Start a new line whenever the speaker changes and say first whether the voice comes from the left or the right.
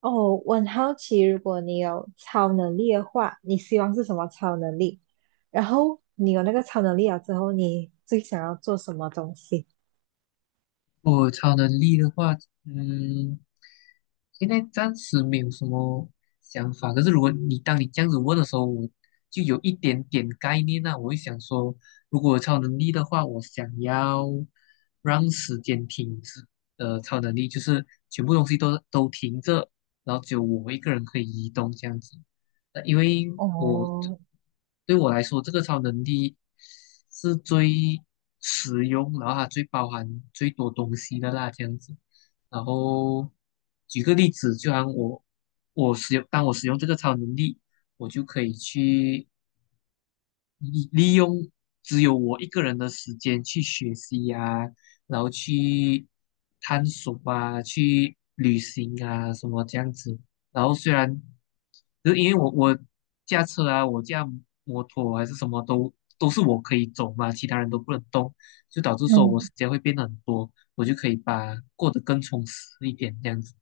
right: 哦，我很好奇，如果你有超能力的话，你希望是什么超能力？然后你有那个超能力了之后，你最想要做什么东西？
left: 我超能力的话，嗯，现在暂时没有什么想法。可是如果当你这样子问的时候，我就有一点点概念那我会想说，如果有超能力的话，我想要让时间停止的超能力，就是全部东西都停着，然后只有我一个人可以移动这样子。因为我
right: 哦。
left: 对我来说，这个超能力是最实用，然后它最包含最多东西的啦，这样子。然后举个例子，就像我使用，当我使用这个超能力，我就可以去利用只有我一个人的时间去学习呀、然后去探索啊，去旅行啊，什么这样子。然后虽然，就是因为我驾车啊，我驾摩托还是什么都是我可以走嘛，其他人都不能动，就导致说我时
right: 嗯。
left: 间会变得很多，我就可以把过得更充实一点这样子。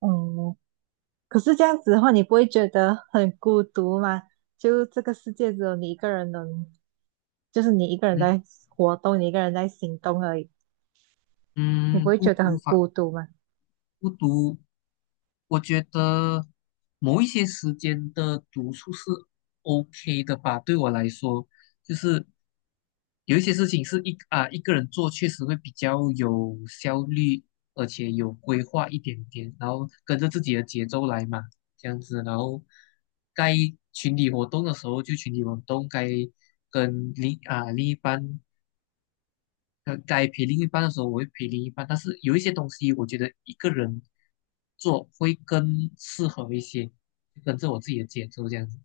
right: 哦。可是这样子的话，你不会觉得很孤独吗？就这个世界只有你一个人能就是你一个人
left: 嗯
right: 在活动，你一个人在行动而已，你不
left: 嗯，
right: 会
left: 不
right: 觉得
left: 无
right: 很
left: 法。
right: 孤独吗？
left: 不读，我觉得某一些时间的读书是 OK 的吧。对我来说，就是有一些事情是一个人做，确实会比较有效率，而且有规划一点点，然后跟着自己的节奏来嘛，这样子。然后该群体活动的时候就群体活动，跟另啊另一半该陪另一半的时候，我会陪另一半。但是有一些东西，我觉得一个人做会更适合一些，就跟着我自己的节奏这样子。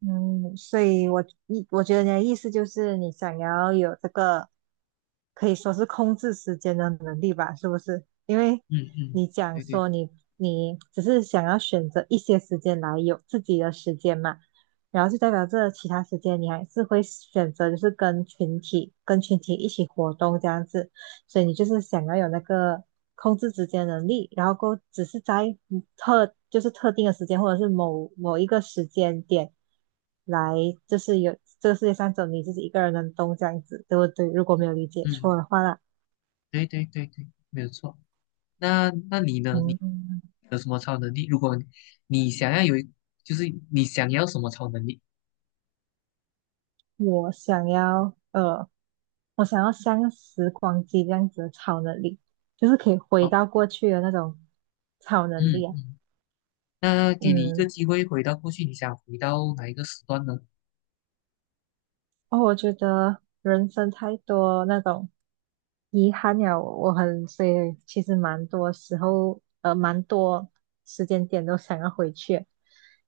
right: 嗯，所以我觉得你的意思就是你想要有这个可以说是控制时间的能力吧，是不是？因为
left: 嗯嗯，
right: 你讲
left: 对对，
right: 说你只是想要选择一些时间来有自己的时间嘛，然后就代表这其他时间你还是会选择就是跟群体一起活动这样子。所以你就是想要有那个控制时间的能力，然后够只是在特就是特定的时间或者是某一个时间点来，就是有这个世界上只有你自己一个人能动这样子，对不对？如果没有理解错
left: 嗯，
right: 的话啦，
left: 对对对对，没有错。那你呢？你
right: 嗯，
left: 有什么超能力？如果你想要有一就是你想要什么超能力？
right: 我想要呃，我想要像时光机这样子的超能力，就是可以回
left: 好，
right: 到过去的那种超能
left: 嗯
right: 力啊。
left: 嗯，那给你一个
right: 嗯。
left: 机会回到过去，你想回到哪一个时段呢？
right: 哦，我觉得人生太多那种遗憾了，所以其实蛮多时候，蛮多时间点都想要回去。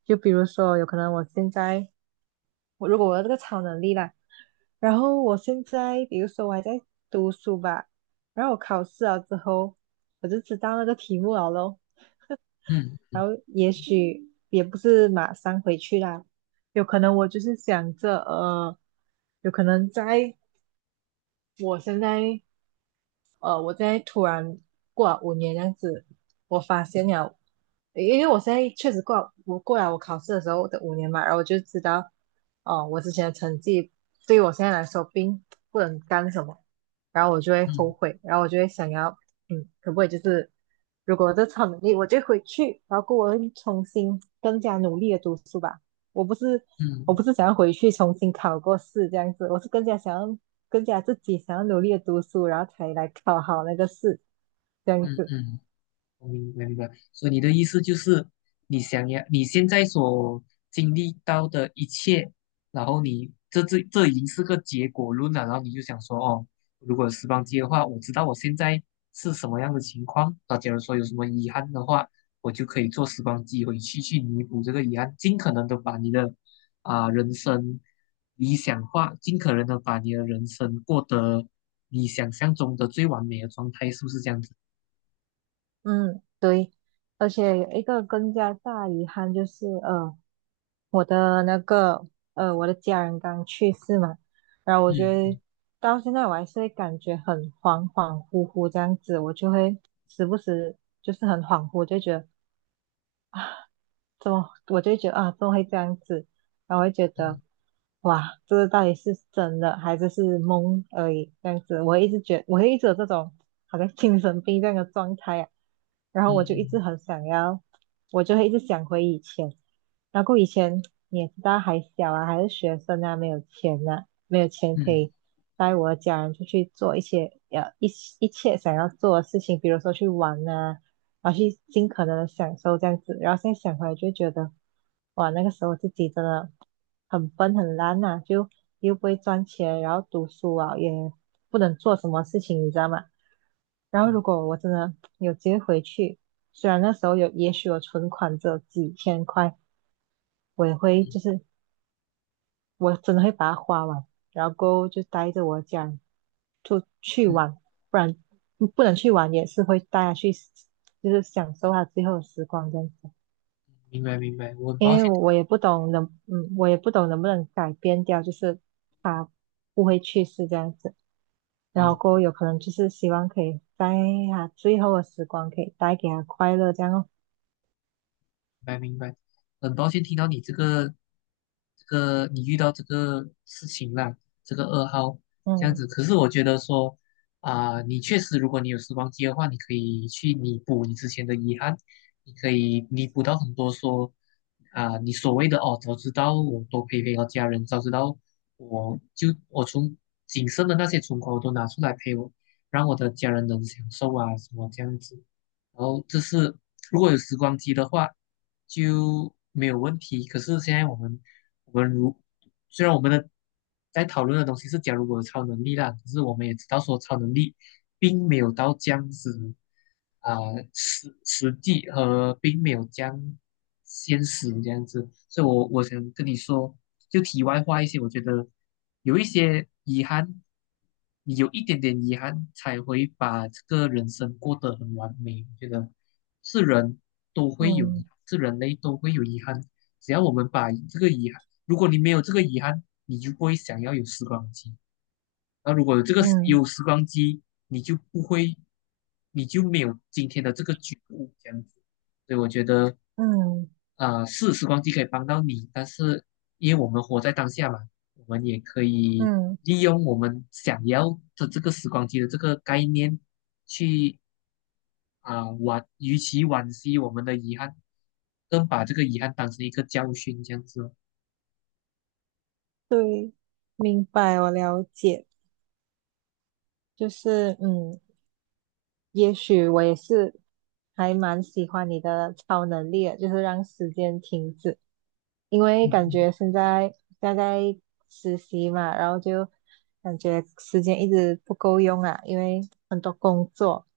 right: 就比如说，有可能我现在，如果我有这个超能力啦，然后我现在，比如说我还在读书吧，然后我考试了之后，我就知道那个题目了咯，
left: 嗯
right: 然后也许也不是马上回去啦。有可能我就是想着，有可能在我现在呃，我现在突然过了五年这样子，我发现了，因为我现在确实过了我考试的时候的五年嘛，然后我就知道，哦、我之前的成绩对于我现在来说并不能干什么，然后我就会后
left: 嗯
right: 悔，然后我就会想要，嗯，可不可以就是如果我这超能力，我就回去，然后我会重新更加努力的读书吧。我不是我
left: 嗯
right: 不是想要回去重新考过试这样子，我是更加想要更加自己想要努力的读书，然后才来考好那个试，这样
left: 嗯
right: 子。
left: 嗯。我明白明白，所以你的意思就是，你想要你现在所经历到的一切，然后你这已经是个结果论了，然后你就想说，哦，如果有时光机的话，我知道我现在是什么样的情况，那假如说有什么遗憾的话，我就可以坐时光机回去弥补这个遗憾，尽可能的把你的人生理想化，尽可能的把你的人生过得你想象中的最完美的状态，是不是这样子？
right: 嗯，对。而且有一个更加大遗憾就是，我的那个，我的家人刚去世嘛，然后我觉
left: 嗯
right: 得
left: 嗯。
right: 到现在我还是会感觉很恍恍惚惚这样子，我就会时不时就是很恍惚，就觉得怎么我就会觉得啊，怎么会这样子？然后我会觉得，
left: 嗯
right: 哇，这个到底是真的还是梦而已？这样子，我会一直有这种好像精神病这样的状态啊。然后我就一直
left: 嗯
right: 很想要，我就会一直想回以前。然后以前你也知道还小啊，还是学生啊，没有钱啊，没有钱
left: 嗯
right: 可
left: 嗯，
right: 以带我的家人出去做一些呃一一切想要做的事情，比如说去玩啊，然后去尽可能的享受这样子。然后现在想回来就会觉得，哇，那个时候自己真的很笨很烂呐、就又不会赚钱，然后读书啊也不能做什么事情，你知道吗？然后如果我真的有机会回去，虽然那时候有，也许我存款只有几千块，我也会就是我真的会把它花完，然后过后就带着我家人出去
left: 嗯嗯
right: 玩，不然不能去玩也是会带他去，就是享受他最后的时光这样子。
left: 明白明白，我很抱
right: 因为
left: 歉，
right: 我也不懂能不能改变掉，就是不会去世这样子。然后
left: 嗯，
right: 过后有可能就是希望可以在他最后的时光可以带给他快乐这样哦。
left: 明白明白，很抱歉听到你这个你遇到这个事情啦，这个噩耗这样
right: 嗯。
left: 子。可是我觉得说你确实，如果你有时光机的话，你可以去弥补你之前的遗憾，你可以弥补到很多说你所谓的哦，早知道我多陪陪我家人，早知道我从仅剩的那些存款我都拿出来陪我，让我的家人能享受啊什么这样子。然后这是如果有时光机的话就没有问题。可是现在我们虽然我们的在讨论的东西是假如我有超能力啦，可是我们也知道说超能力并没有到这样子啊、实际和并没有这样现实这样子，所以我想跟你说，就题外话一些，我觉得有一些遗憾，你有一点点遗憾才会把这个人生过得很完美，我觉得是人都会有
right: 嗯。
left: 遗憾，是人类都会有遗憾。只要我们把这个遗憾如果你没有这个遗憾，你就不会想要有时光机。那如果有这个
right: 嗯。
left: 有时光机，你就不会，你就没有今天的这个觉悟这样子。所以我觉得，
right: 嗯。
left: 是时光机可以帮到你，但是因为我们活在当下嘛，我们也可以
right: 嗯，
left: 利用我们想要的这个时光机的这个概念去啊惋，与其惋惜我们的遗憾，更把这个遗憾当成一个教训这样子
right: 对，明白，我了解。就是嗯，也许我也是还蛮喜欢你的超能力的，就是让时间停止。因为感
left: 嗯
right: 觉现在实习嘛，然后就感觉时间一直不够用啊，因为很多工作，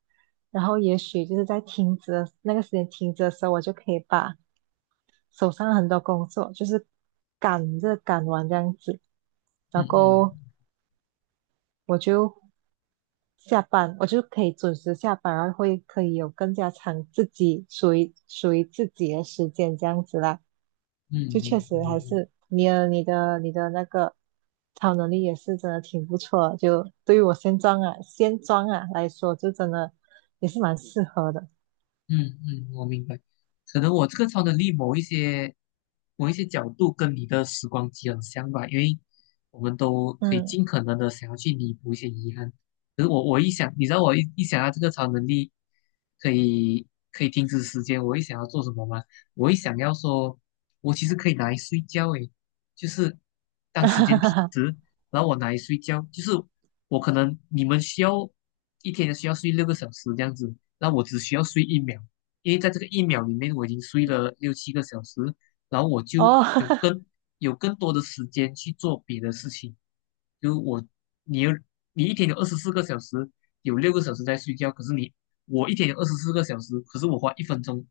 right: 然后也许就是在停止的那个时间停止的时候，我就可以把手上很多工作就是赶着赶完这样子，
left: 嗯
right: 然
left: 嗯
right: 后我就下班，我就可以准时下班，然后会可以有更加长自己属于自己的时间这样子啦，
left: 嗯嗯，
right: 就确
left: 明白
right: 实
left: 明
right: 还
left: 白。
right: 是你的那个。超能力也是真的挺不错，就对于我现状啊来说，就真的也是蛮适合的。
left: 嗯嗯，我明白。可能我这个超能力某一些角度跟你的时光机很像吧，因为我们都可以
right: 嗯，
left: 尽可能的想要去弥补一些遗憾。可是我一想，你知道我一想到这个超能力可以停止时间，我一想要做什么吗？我一想要说，我其实可以拿来睡觉诶，就是当时间停止，然后我拿来睡觉，就是我可能你们需要一天需要睡六个小时这样子。那我只需要睡一秒，因为在这个一秒里面我已经睡了6、7个小时，然后我就
right: 哦，
left: 有更多的时间去做别的事情。就我，你一天有二十四个小时，有六个小时在睡觉，可是我一天有二十四个小时，可是我花一分钟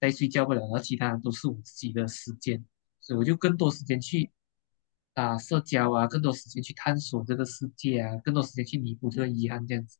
left: 在睡觉不了，然后其他都是我自己的时间，所以我就更多时间去社交啊，更多时间去探索这个世界啊，更多时间去弥补这个遗憾这样子。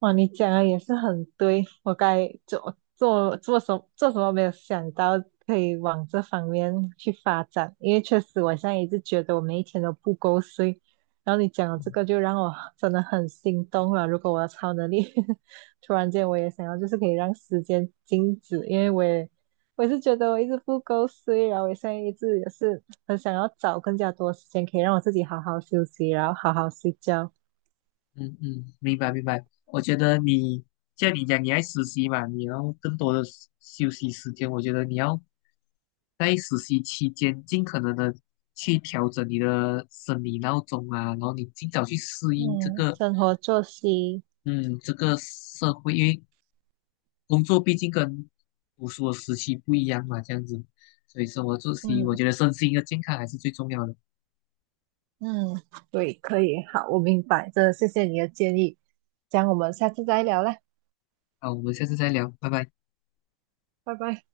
right: 哇，你讲的也是很对，我该做什么没有想到可以往这方面去发展，因为确实我现在一直觉得我每一天都不够睡，然后你讲的这个就让我真的很心动了。如果我的超能力 突然间我也想要，就是可以让时间静止，因为我也是觉得我一直不够睡，然后我现在一直也是很想要找更加多时间可以让我自己好好休息，然后好好睡觉。
left: 嗯嗯，明白明白。我觉得你像你讲，你爱实习嘛，你要更多的休息时间。我觉得你要在实习期间尽可能的去调整你的生理闹钟啊，然后你尽早去适应
right: 嗯，生活作息。
left: 这个社会，因为工作毕竟跟读书的时期不一样嘛，这样子。所以生活作息，我
right: 嗯
left: 觉得身心的健康还是最重要的。
right: 嗯，对，可以，好，我明白，真的谢谢你的建议，这样我们下次再聊啦，
left: 好，我们下次再聊，拜拜。
right: 拜拜。